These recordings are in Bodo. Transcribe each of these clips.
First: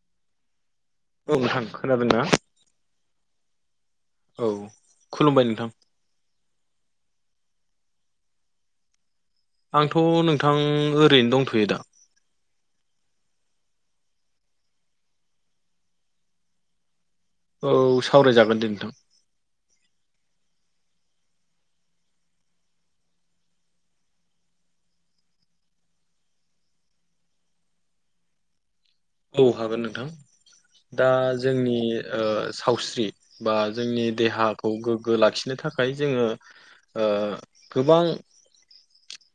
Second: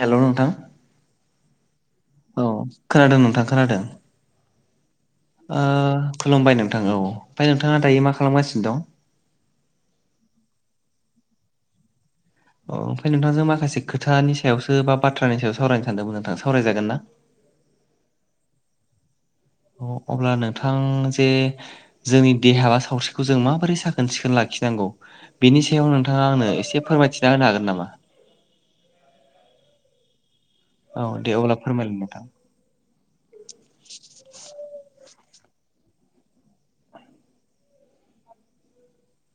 हेलौ नोंथां। औ नोंथां खोनादों ना? औ खोनादों नोंथां खोनादों। औ। खुलुमबाय ओ नोंथां खुलुमबाय नोंथां औ ओमफाय नोंथाङा दायो मा खालामगासिनो दं? आंथ' नोंथां ओरैनो दंथ'यो दा। औ ओमफाय नोंथांजों माखासे खोथानि सायावसो बा बाथ्रानि सायाव सावरायनो सानदोंमोन नोंथां सावरायजागोन ना? औ सावरायजागोन दे नोंथां। अब्ला नोंथां जे जोंनि देहा बा सावस्रिखौ जों माबोरै साखोन सिखोन लाखिनांगौ? बेनि सायाव नोंथाङा आंनो एसे फोरमायथिना होनो हागोन नामा? औ हागोन नोंथां औ दा दे अब्ला जोंनि फोरमायलाय ओ नोंथां सावस्रि बा जोंनि देहाखौ गोग्गो लाखिनो थाखाय जोङो ओ गोबां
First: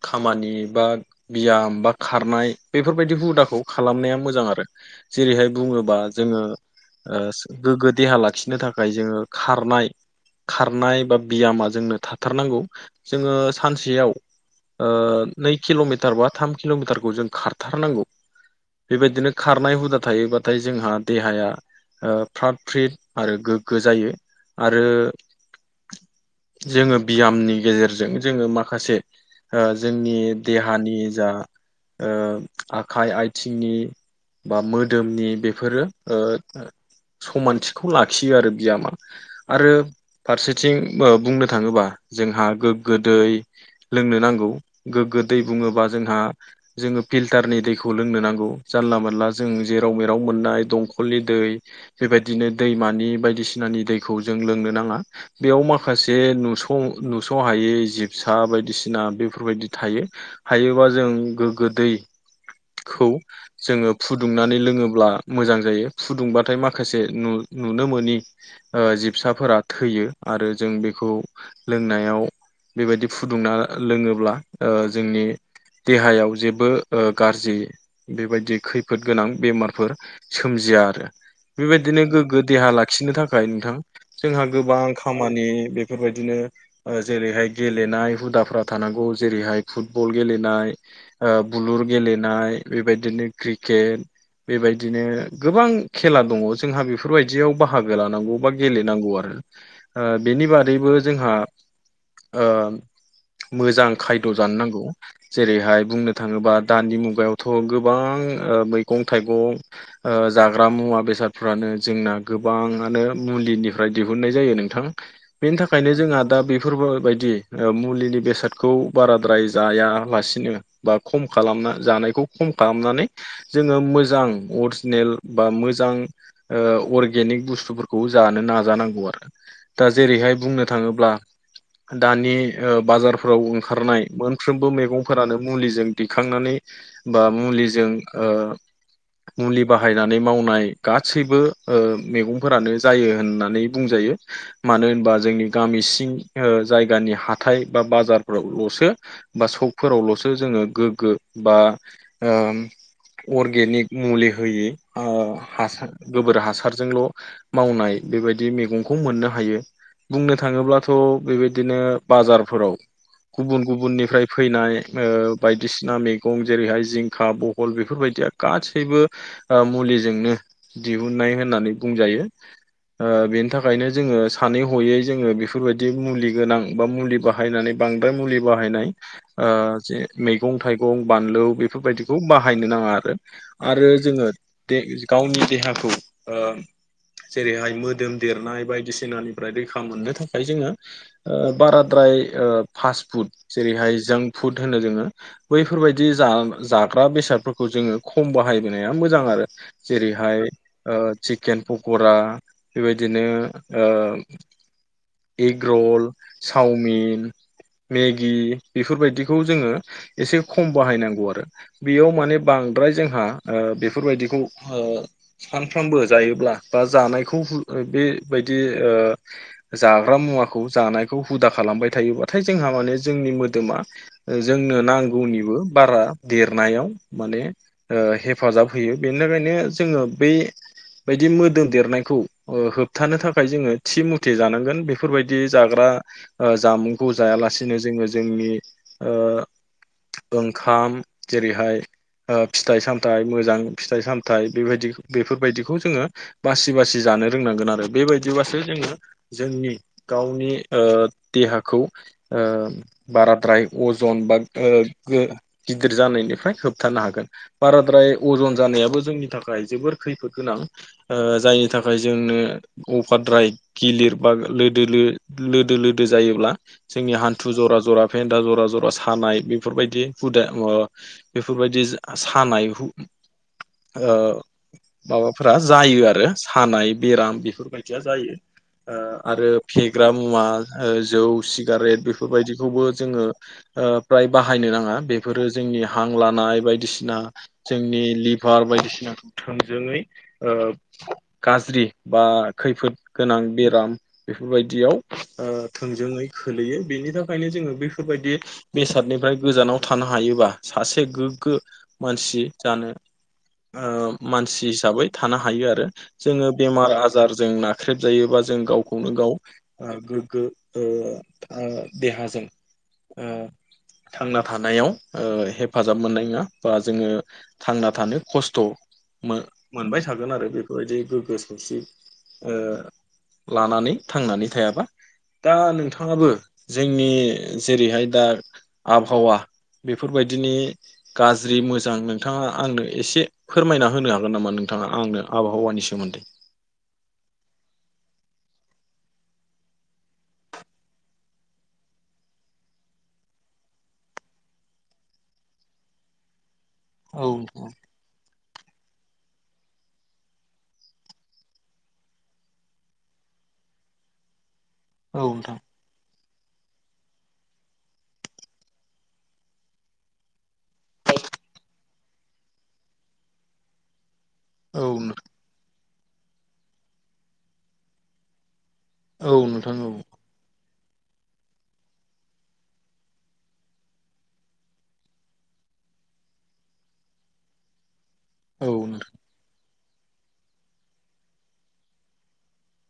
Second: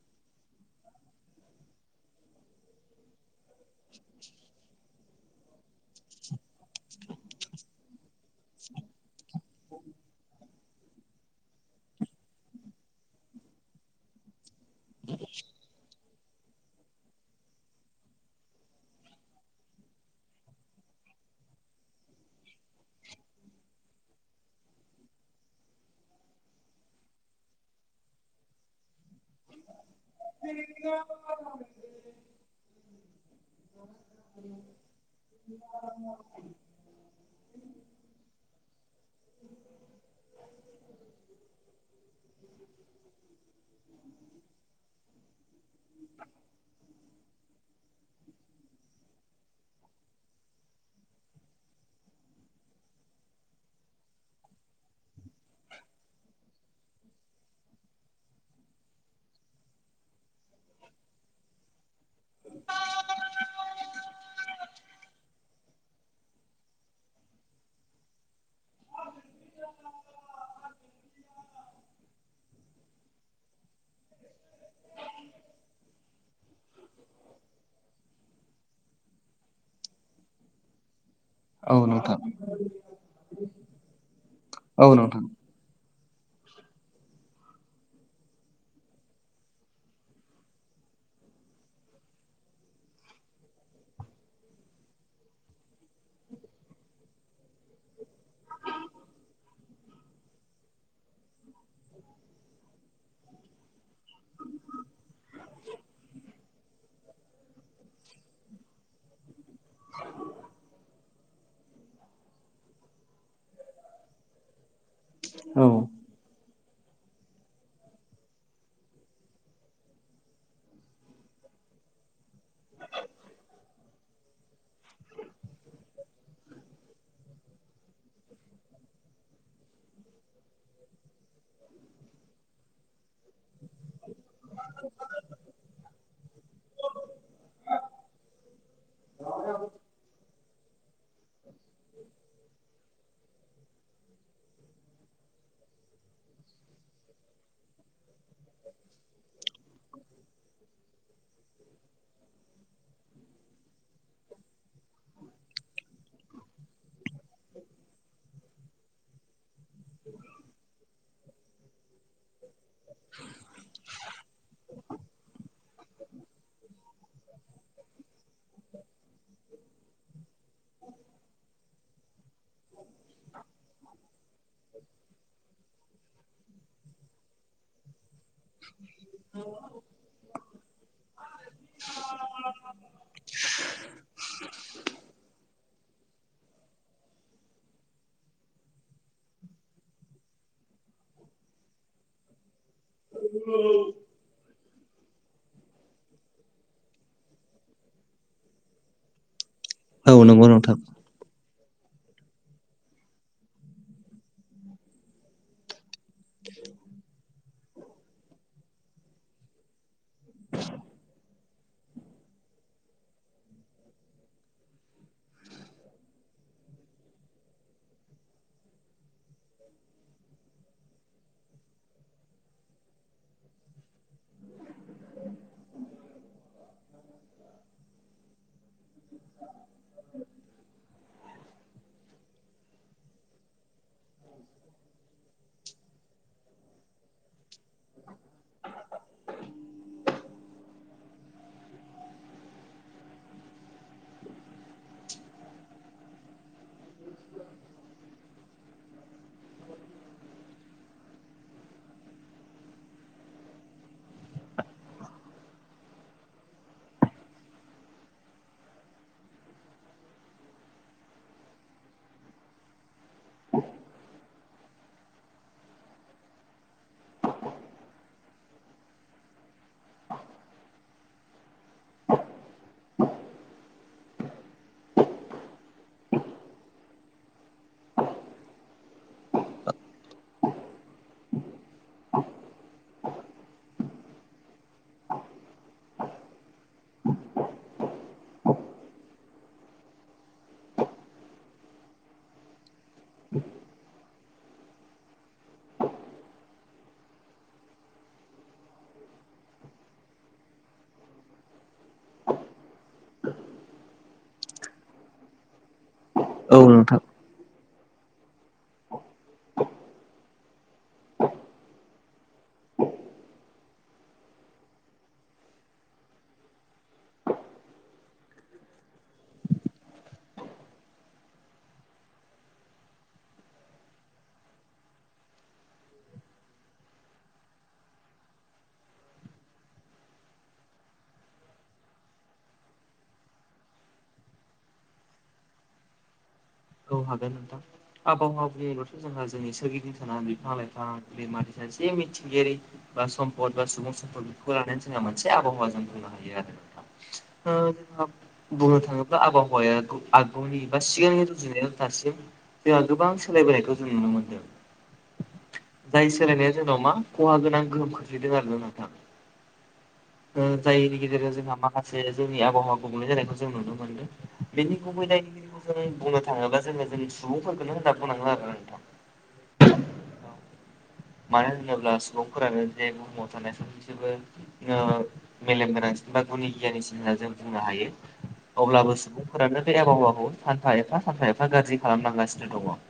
खामानि बा बियाम बा खारनाय बेफोरबायदि हुदाखौ खालामनाया मोजां आरो। जेरैहाय बुङोबा जोङो ओ गोग्गो देहा लाखिनो थाखाय जोङो खारनाय खारनाय बा बियामा जोंनो थाथारनांगौ जोङो सानसेयाव नै किल'मिटार बा थाम किल'मिटारखौ जों खारथारनांगौ बेबायदिनो खारनाय हुदा थायोबाथाय जोंहा देहाया ओ फ्रात फ्रिद आरो गोग्गो जायो आरो जोङो बियामनि गेजेरजों जोङो माखासे ओ जोंनि देहानि जा ओ आखाइ आथिंनि बा मोदोमनि बेफोरो ओ समानथिखौ लाखियो आरो बियामा। आरो फारसेथिं बुंनो थाङोबा जोंहा गोग्गो दै लोंनो नांगौ गोग्गो दै बुङोबा जोंहा जोङो फिल्टारनि दैखौ लोंनो नांगौ जानला मोनानला जों जेराव मेराव मोननाय दंखलनि दै बेबायदिनो दैमानि बायदिसिनानि दैखौ जों लोंनो नाङा बेयाव माखासे नुस नुस हायै जिबसा बायदिसिना बेफोरबायदि थायो। हायोबा जों गोग्गो दै खौ जोङो फुदुंनानै लोङो ब्ला मोजां जायो। फुदुंबाथाय माखासे नु-नुनो मोनि ओ जिबसाफोरा थैयो आरो जों बेखौ लोंनायाव बेबायदि फुदुंना लोङोब्ला जोंनि देहायाव जेबो गाज्रि बेबायदि खैफोद खैफोद गोनां बेमारफोर सोमजिया आरो औ बेबायदिनो नोंथां गोग्गो देहा लाखिनो थाखाय नोंथां जोंहा गोबां औ नोंथां खामानि बे बेफोरबायदिनो जेरैहाय गेलेनाय हुदाफ्रा थानांगौ जेरैहाय फुटबल गेलेनाय बुलुर गेलेनाय बेबायदिनो क्रिक क्रिकेट बेबायदिनो गोबां खेला दङ जोंहा बेफोर बेफोरबायायदियाव बाहागो लानांगौ बा गेलेनांगौ आरो बेनि बादैबो जोंहा मोजां खायद' जानो नांगौ जेरैहाय बुंनो थाङोबा दानि मुगायावथ' गोबां मैगं थाइगं जाग्रा मुवा बेसादफ्रानो जोंना गोबाङानो मुलिनिफ्राय दिहुननाय जायो नोंथां बेनि औ थाखायनो जोंहा दा बे बेफोरबायायदि मुलिनि बेसादखौ बाराद्राय जायालासिनो बा खम खालामना जानायखौ खम खालामनानै जोङो मोजां अरिजिनेल बा मोजां अर्गेनिक बुस्थुफोरखौ जानो नाजानांगौ आरो दा जेरैहाय बुंनो थाङोब्ला दानि बाजारफोराव ओंखारनाय मोनफ्रोमबो मैगंफोरानो मुलिजों दिखांनानै बा मुलिजों मुलि बाहायनानै मावनाय गासैबो मैगंफोरानो जायो होननानै बुंजायो मानो होनबा जोंनि गामि सिं जायगानि हाथाय बा बाजारफोरावल'सो बा सकफोरावल'सो जोङो गोग्गो बा अरगेनिक मुलि होयि हासार गोबोर हासारजोंल' मावनाय बेबायदि मैगंखौ मोननो हायो बुंनो थाङोब्लाथ' बेबायदिनो बाजारफोराव गुबुन गुबुननिफ्राय फैनाय बायदिसिना मैगं जेरैहाय जिंखा बहल बेफोरबायदिया गासैबो मुलिजोंनो दिहुननाय होननानै बुंजायो बेनि थाखायनो जोङो सानै हयै जोङो बेफोरबायदि मुलि गोनां बा मुलि बाहायनानै बांद्राय मुलि बाहायनाय जे मैगं थाइगं बानलु बेफोरबायदिखौ बाहाय बाहायनो नाङा आरो आरो जोङो गावनि देहाखौ जेरैहाय मोदोम देरनाय बायदिसिनानिफ्राय रैखा मोननो थाखाय जोङो बारा द्राय ओ फास्ट फुड जेरैहाय जांक फुड होनो जोङो बैफोरबायदि जाग्रा बेसाद फोर जोङो खम बाहायबोनाया मोजां आरो औ जेरैहाय नंगौ नोंथां चिकेन पकरा बेबायदिनो एग रल चावमिन मेगि बेफोरबायदिखौ जोङो एसे खम बाहायनांगौ आरो बेयाव माने बांद्राय जोंहा बेफोरबायदिखौ सानफ्रोमबो जायोब्ला बा जानायखौ बेबायदि जाग्रा मुवाखौ जानायखौ हुदा खालामबाय थायोबाथाय जोंहा माने जोंनि मोदोमा। जोंनो नांगौनिबो बारा देरनायाव। माने हेफाजाब होयो बेनि थाखायनो जोङो बै। बायदि मोदोम देरनायखौ ओ होबथानो थाखाय जोङो। थि मुथे जानांगोन बेफोरबायदि जाग्रा जामुंखौ जायालासिनो जोङो जोंनि ओंखाम जेरैहाय फिथाइ सामथाइ मोजां फिथाइ सामथाइ बेबायदि बेफोरबायदिखौ जोङो बासि बासि जानो रोंनांगोन आरो बेबायदिबासो जोङो जोंनि गावनि देहाखौ ओ बाराद्राय अजन बा गिदिर जानायनिफ्राय होब हिथानो हागोन बाराद्राय अजन जानायाबो जोंनि थाखाय जोबोर खैफोद गोनां। ओ जायनि थाखाय जोंनो। अफाद्राय गिलिर बा लद लदो जायोब्ला। जोंनि हान्थु जरा जरा फेन्दा जरा जरा सानाय बेफोरबायदि हुदा। बेफोरबायदि सानाय माबाफोरा जायो आरो सानाय बेराम बेफोरबायदिया जायो आरो फेग्रा मुवा जौ सिगारेट बेफोरबायदिखौबो जोङो। फ्राय बाहायनो नाङा बेफोरो जोंनि हां लानाय बायदिसिना जोंनि लिभार बायदिसिनाखौ थोंजोङै। गाज्रि बा खैफोद गोनां बेराम। बेफोर बायदियाव थोंजोङै खोलैयो बेनि थाखायनो जोङो बेफोर बायदि बेसादनिफ्राय गोजानाव थानो हायोबा सासे गोग्गो मानसि जानो। मानसि हिसाबै थानो हायो आरो जोङो औ बेमार नोंथां आजारजों न ाख्रेब जायोबा जों गावखौनो गाव गोग्गो देहाजों अ थांना थानायाव। हेफाजाब मोननाय नङा बा जोङो थांना थानो खस्थ'। मोनबाय थागोन आरो बेफोरबायदि गोग्गो सौसि। लानानै थांनानै थायाबा। दा नोंथाङाबो जोंनि जेरैहाय दा आबहावा बेफोरबायदिनि गाज्रि मोजां नोंथाङा आंनो एसे फोरमायना होनो हागोन नामा नोंथाङा आंनो आबहावानि सोमोन्दै। औ हागोन नोंथां। आबहावानि उनावथ' जोंहा जोंनि सोरगिदिं साना बिफां लाइफां दैमारि सानसे मिथिंगायारि। बा सम्पद बा सुबुं सम्फद बेफोरखौ लानानै जोंहा मोनसे आबहावा जों बुंनो हायो आरो नोंथां। औ जों बुंनो थाङोब्ला आबहावाया आगुनि बा सिगांनि। सुजुनायाव दासिम जोंहा गोबां सोलायबोनायखौ जों नुनो मोन्दों औ नोंथां। जाय सोलायनाया जोंनाव मा खहा गोनां गोहोम खोख्लैदों आरो ना नोंथाङा। जायनि गेजेरजों जोंहा माखासे जोंनि आबहावा गुबुंलै जानायखौ जों नुनो मोनदों। बेनि औ गुबै नोंथां। दायनिगिरिखौ जों बुंनो थाङोब्ला जोङो जों सुबुंफोरखौोननो हो दाबबोनाङो आरो नोंथां। औ नोंथां औ। मानो होनोब्ला सुबुंफोरानो जे बुहुमाव थानाय समजोबो मेलेमगोनांसिन बा गुनि गियानिसिन होनना जों बुंनो हायो। औ अब्लाबो सुबुंफोरानो। बे आबहावाखौ सानफा एफा सानफा एफा गाज्रि खालामनांगासिनो दङ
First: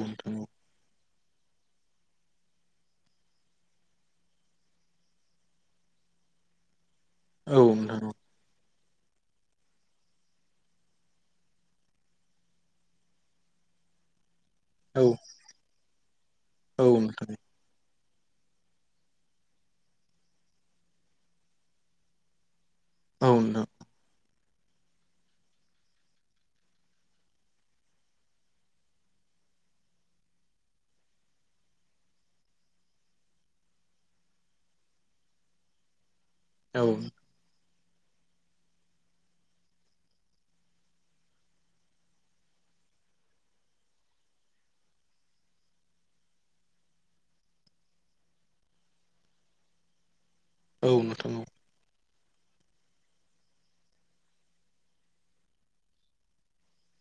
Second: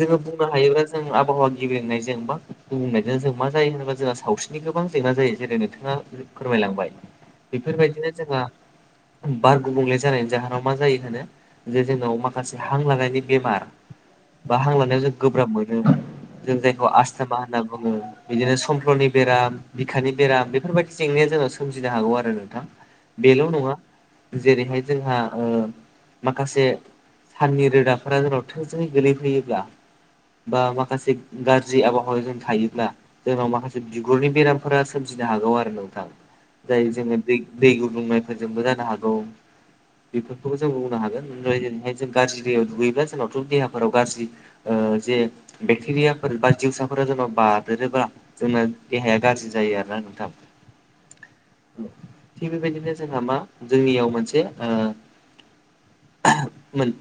जोङो बुं हायोब्ला जों आवहावा गेब्रेंनायजों जेनबा गुबुंनायजों जों मा जायो होनोबा। जोंहा सावस्रिनि गोबां जेंना जायो जेरै नोंथाङा फोरमायलांबाय। औ बेफोरबायदिनो नोंथां जोंहा बार गुबुंले जानायनि जाहोनाव मा जायो होनो जे जोंनाव माखासे हां लानायनि बेमार बा हां लानायाव जों गोब्राब मोनो जों औ जायखौ नोंथां आसस्थमा होनना बुङो। बिदिनो समफ्ल'नि बेराम, बिखानि बेराम बेफोरबायदि जेंनाया जोंना सोमजिनो हागौ आरो नोंथां। औ बेल' नङा जेरैहाय जोंहा ओ माखासे साननि रोदाफोरा जोंनाव थोजोङै गोलैफैयोब्ला बा माखासे गा जि आबहावायाव जों थायोब्ला जोंनाव माखासे बिगुरनि बेरामफोरा सोमजिनो हागौ आरो नोंथां। जायो औ जोङो दै दै गुदुंनायफोरजोंबो जानो हागौ। बेफोरखौ जों बुंनो हागोन ओमफ्राय जेरैहाय जों गाज्रि दैायाव दुगैब्ला जोंनावथ' देहाफोराव गाज्रि। ओ जे बक्टेरिया जिउसाफोरा जोंनाव बारादेरोब्ला जोंना देहाया गाज्रि जायो आरोना नोंथां। औ नोंथां औ। थिग बेबायदिनो जोंहा मा जोंनियाव मोनसे ओ [unintelligible] मोन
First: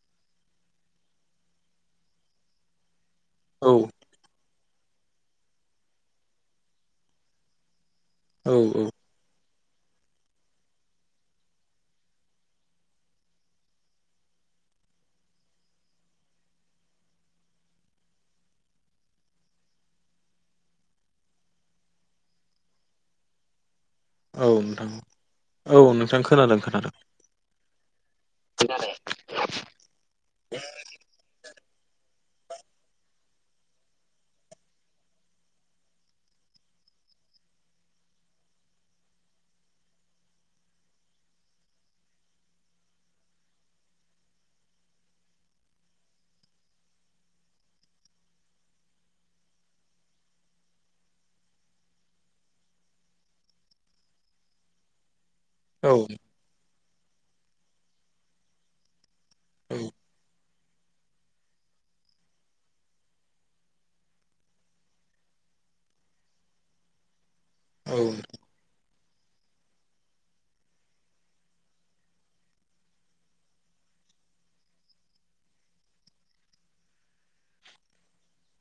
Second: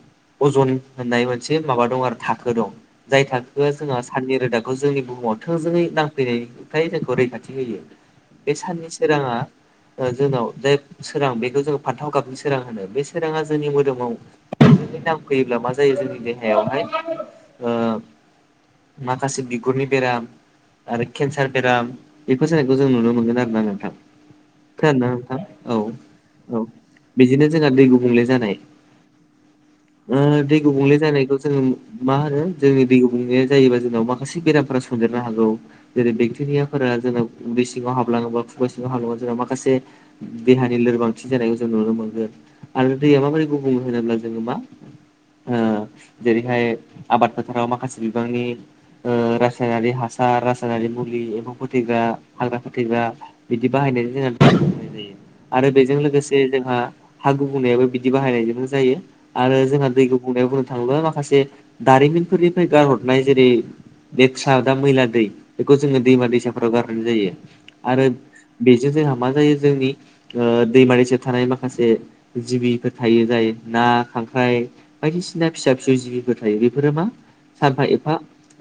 अजन होननाय मोनसे माबा दं आरो थाखो दं जाय औ नोंथां औ जोंहा साननि रोदाखौ जोंनि बुहुमाव थोंजोङै नांफैनायनिफ्राय जोंखौ रैखाथि होयो। बे औ साननि सोराङा जोंनाव जाय सोरां बेखौ जोङो फानथाव गाबनि सोरां होनो बे सोराङा जोंनि मोदोमाव जोंनि नांफैयोब्ला मा जायो जोंनि देहायावहाय माखासे बिगुरनि बेराम आरो केन्सार बेराम, बेखौ जानायखौ जों नुनो मोनगोन आरो ना नोंथां। औ नोंथां खोनादोंना नोंथां? नोंथां खोनादों औ औ खोनादों बिदिनो जोंहा दै गुबुंले जानाय। [unintelligible] ओम दै गुबुंले जानायखौ जोङो मा होनो जोंनि दै गुबुंले जायोबा जोंनाव माखासे बेरामफोरा सनदेरनो हागौ। जेरै बेक्टेरियाफोरा जोङो उदै सिङाव हाबलाङोबा खुगा सिङाव हाबलाङा जोंहा माखासे देहानि लोरबांथि जानायखौ जों नुनो मोनगोन। आरो दैया माबोरै गुबुं होनोब्ला जोङो मा ओ जेरैहाय आबाद फोथाराव माखासे बिबांनि ओ रासायनारि हासार, रासायनारि मुलि, एम्फौ फोथैग्रा, हाग्रा फोथैग्रा बिदि बाहायनाय [unintelligible] जोंनाय जायो। आरो औ बेजों लोगोसे जोंहा हा गुबुंनायाबो बिदि बाहायनायजोंनो जायो। आरो औ जोंहा दैखौ गुबुंनायाव बुंनो थाङोब्ला माखासे दारिमिनफोरनिफ्राय गारहर [unintelligible] जेरै लेखसा दा मैला दै बेखौ जोङो दैमा दैसाफोराव गारनाय जायो। औ आरो बेजों जोंहा मा जायो जोंनि दैमानि सायाव थानाय माखासे जिबिफोर थायो जायो ना, खांख्राइ बायदिसिना फिसा -फिसौ जिबिफोर थायो बेफोरो मा सानफा- एफा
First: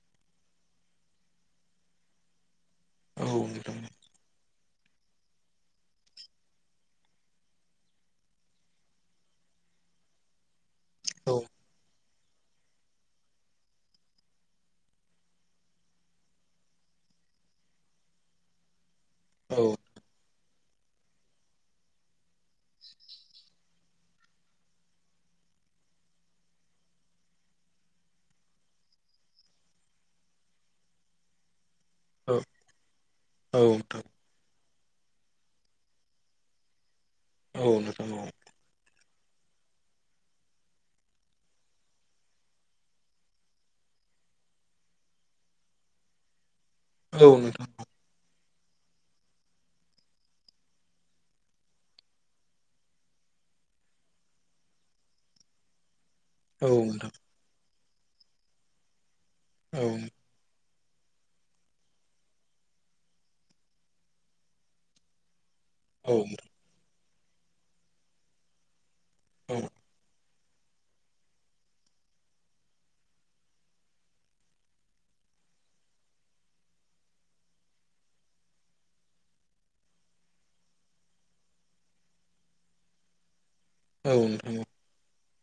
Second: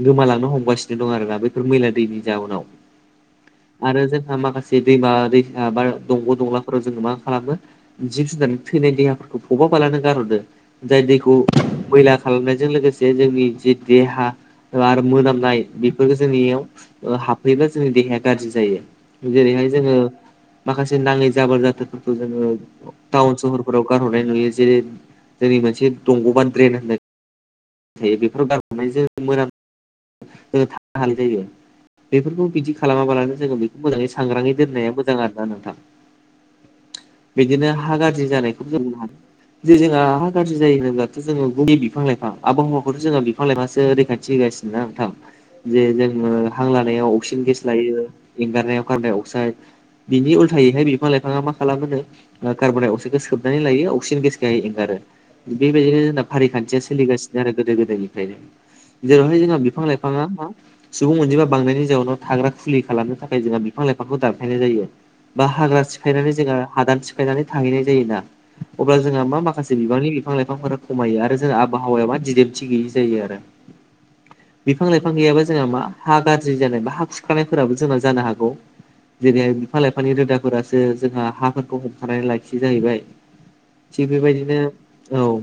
गोमालांनो हमगासिनो दं आरोना बेफोर मैला दैनि जाहोनाव। नोंथां आरो जोंहा माखासे दैमा दै बा दंग' दंलाफोराव जोङो मा खालामो जिब -जुनार थैनाय देहाफोरखौ फबाबालानो गारहरो। जाय दैखौ औ मैला खालामनायजों लोगोसे जोंनि जि देहा आरो मोनामनाय बेफोरफोरखौ जोंनियाव हाबफैबा जोंनि देहाया गाज्रि जायो। जेरैहाय औ जोङो माखासे नाङै जाबोर जाथोरफोरखौ जोङो टाउन सहरफोराव गारहरनाय नुयो। जेरै जोंनि मोनसे दंग' बा ड्रेन होननाय थायो बेफोराव [unintelligible] बेफोरखौ बिदि खालामाबालानो जोङो औ बेखौ औ मोजाङै [unintelligible] सांग्राङै दोननाया मोजां आरोना नोंथां। औ बिदिनो हा नोंथां औ गाज्रि जानायखौ जों बुंनो [unintelligible] जे जोंहा हा गाज्रि जायो होनोब्लाथ' जोङो [inaudible] बिफां लाइफां आबहावाखौथ' जोंहा बि बिफां लायफाङासो रैखाथि होगासिनोना नोंथां जे जोङो हां लानायाव औ अक्सिजेन गेस नोंथां लायो। एंगारनायाव कारबण्डाइ अक्साइद बिनि उल्थायैहाय बिफां लाइफाङा मा खालामोनो कार्बनडाइ अक्साइडखौ सोबनानै लायो अक्सिजेन गेसखौहाय एंगारो बेबायदिनो ज औ फारिखान्थिया नोंथां सोलिगासिनो आरो गोदो गोदायनिफ्रायनो जेरावहाय जोंहा बिफां औ लाइफाङा मा सुबुं अनजिमा बांनायनि जाउनाव थाग्रा खुलि खालामनो थाखाय जोंहा बिफां लाइफांखौ दानफायनाय जायो। बा हाग्रा औ सिफायनानै जोङो हादान सिफायनानै थाहैनाय जायो ना अब्ला जोंहा मा औ माखासे बिबांनि बिफां- लाइफांफोरा खमायो आरो जों आबहावायाव मा दिदमथि गैयि जायो आरो। बिफां -लाइफां गैयाबा जोंहा मा हा गाज्रि जानाय बा हा खुरखानायफोराबो जोंना जानो हागौ। जेरैहाय बिफां- लाइफांनि रोदाफोरासो जोंहा हाफोरखौ हमथानानै लाखियो जाहैबाय। थिग औ नोंथां बेबायदिनो औ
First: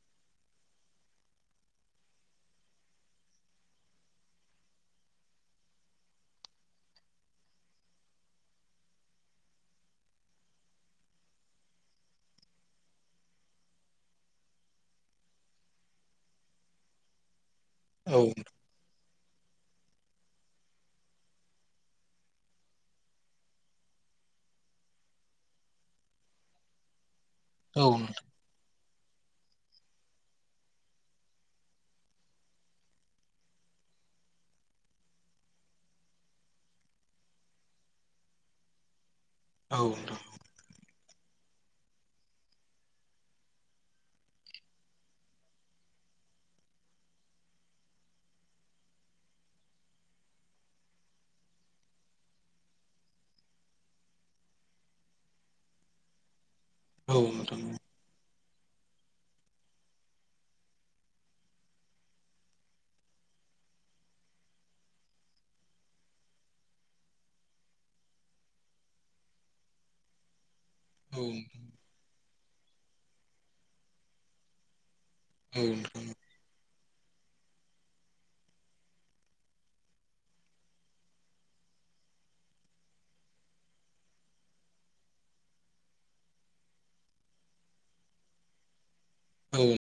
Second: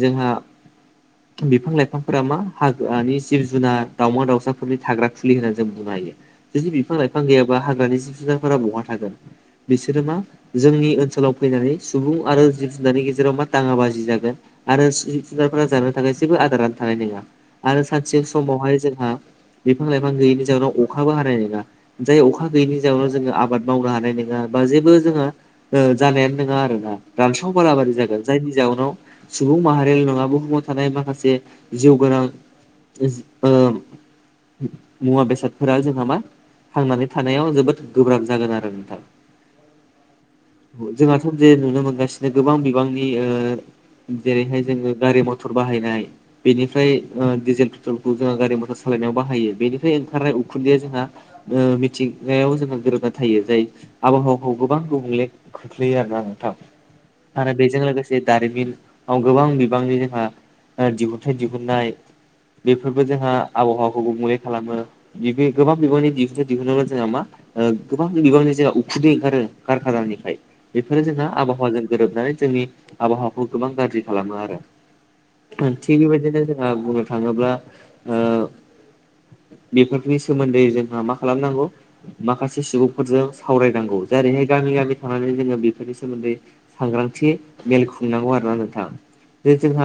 जोंहा बिफां -लाइफां बिफांफोरा मा हाग्रानि जिब -जुनार, दावउमा- दाउसाफोरनि थाग्रा खुलि होननानै जों बुंनो हायो। जुदि बिफां- लाइफां गैयाबा हाग्रानि जिब- जुनारफोरा बहा थागोन बिसोरो मा जोंनि ओनसोलाव फैनानै सुबुं आरो जिब -जुनारनि गेजेराव मा दाङा बाजि जागोन। आरो जुनारफोरा जानो थाखाय जेबो आदारानो थानाय नङा आरो औ नोंथां सानसे औ समावहाय जोंहा बिफां लाइफां गैयिनि जाहोनाव अखाबो हानाय नोङा जाय अखा गैयिनि जउनाव जोङो आबाद मावनो हानाय नोङा बा जेबो जोंहा ओ जानायानो नोंङा आरो ना दानसाव नोंथां बालाबारि जागोन जायनि जाहोनाव सुबुं माहारियारि नङा बुहुमाव थानाय माखासे जिउ गोनां ओ मुवा बेसादफोरा जोंहा मा थांनानै थानायाव जोबोद गोब्राब जागोन आरो नोंथां। औ जोंहाथ' जे नुनो मोनगासिनो गोबां बिबांनि ओ जेरैहाय जोङो गारि मथर बाहायनाय बेनिफ्राय ओ डिजेल पेट्रलखौ जोंहा गारि मटर सालायनायाव बाहायो बेनिफ्राय ओंखारनाय उखुन्दैया जोंहा ओ मिथिंगायाव जोङो गोरोबना थायो जाय आबहावाखौ गोबां गुबुंले खोख्लैयो आरोना नोंथां। नोंथां औ आरो नोंथां बेजों लोगोसे दारिमिनाव गोबां बिबांनि जोंहा दिहुन थाय दिहुननाय बेफोरबो जोंहा आबहावाखौ गुबुंले खालामो। बि गोबां बिबनि दिहुनथाय दिहुननायावबो जोंहा मा ओ गोबां बिबांनि जाय उखुदै ओंखारो खारखानानिफ्राय बेफोरो औ जोंना आबहावाजों गोरोबनानै जोंनि आबहावाखौ गोबां गाज्रि खालामो आरो। उम थिग बेबायदिनो जोंहा बुंनो थाङोब्ला बेफोरनि सोमोन्दै जोंहा मा खालामनांगौ माखासे सुबुंफोरजों सावरायनांगौ जेरैहाय गामि गामि थांनानै जोङो बेफोरनि सोमोन्दै सांग्रांथि मेल खुंनांगौ आरोना नोंथां। औ जोंहा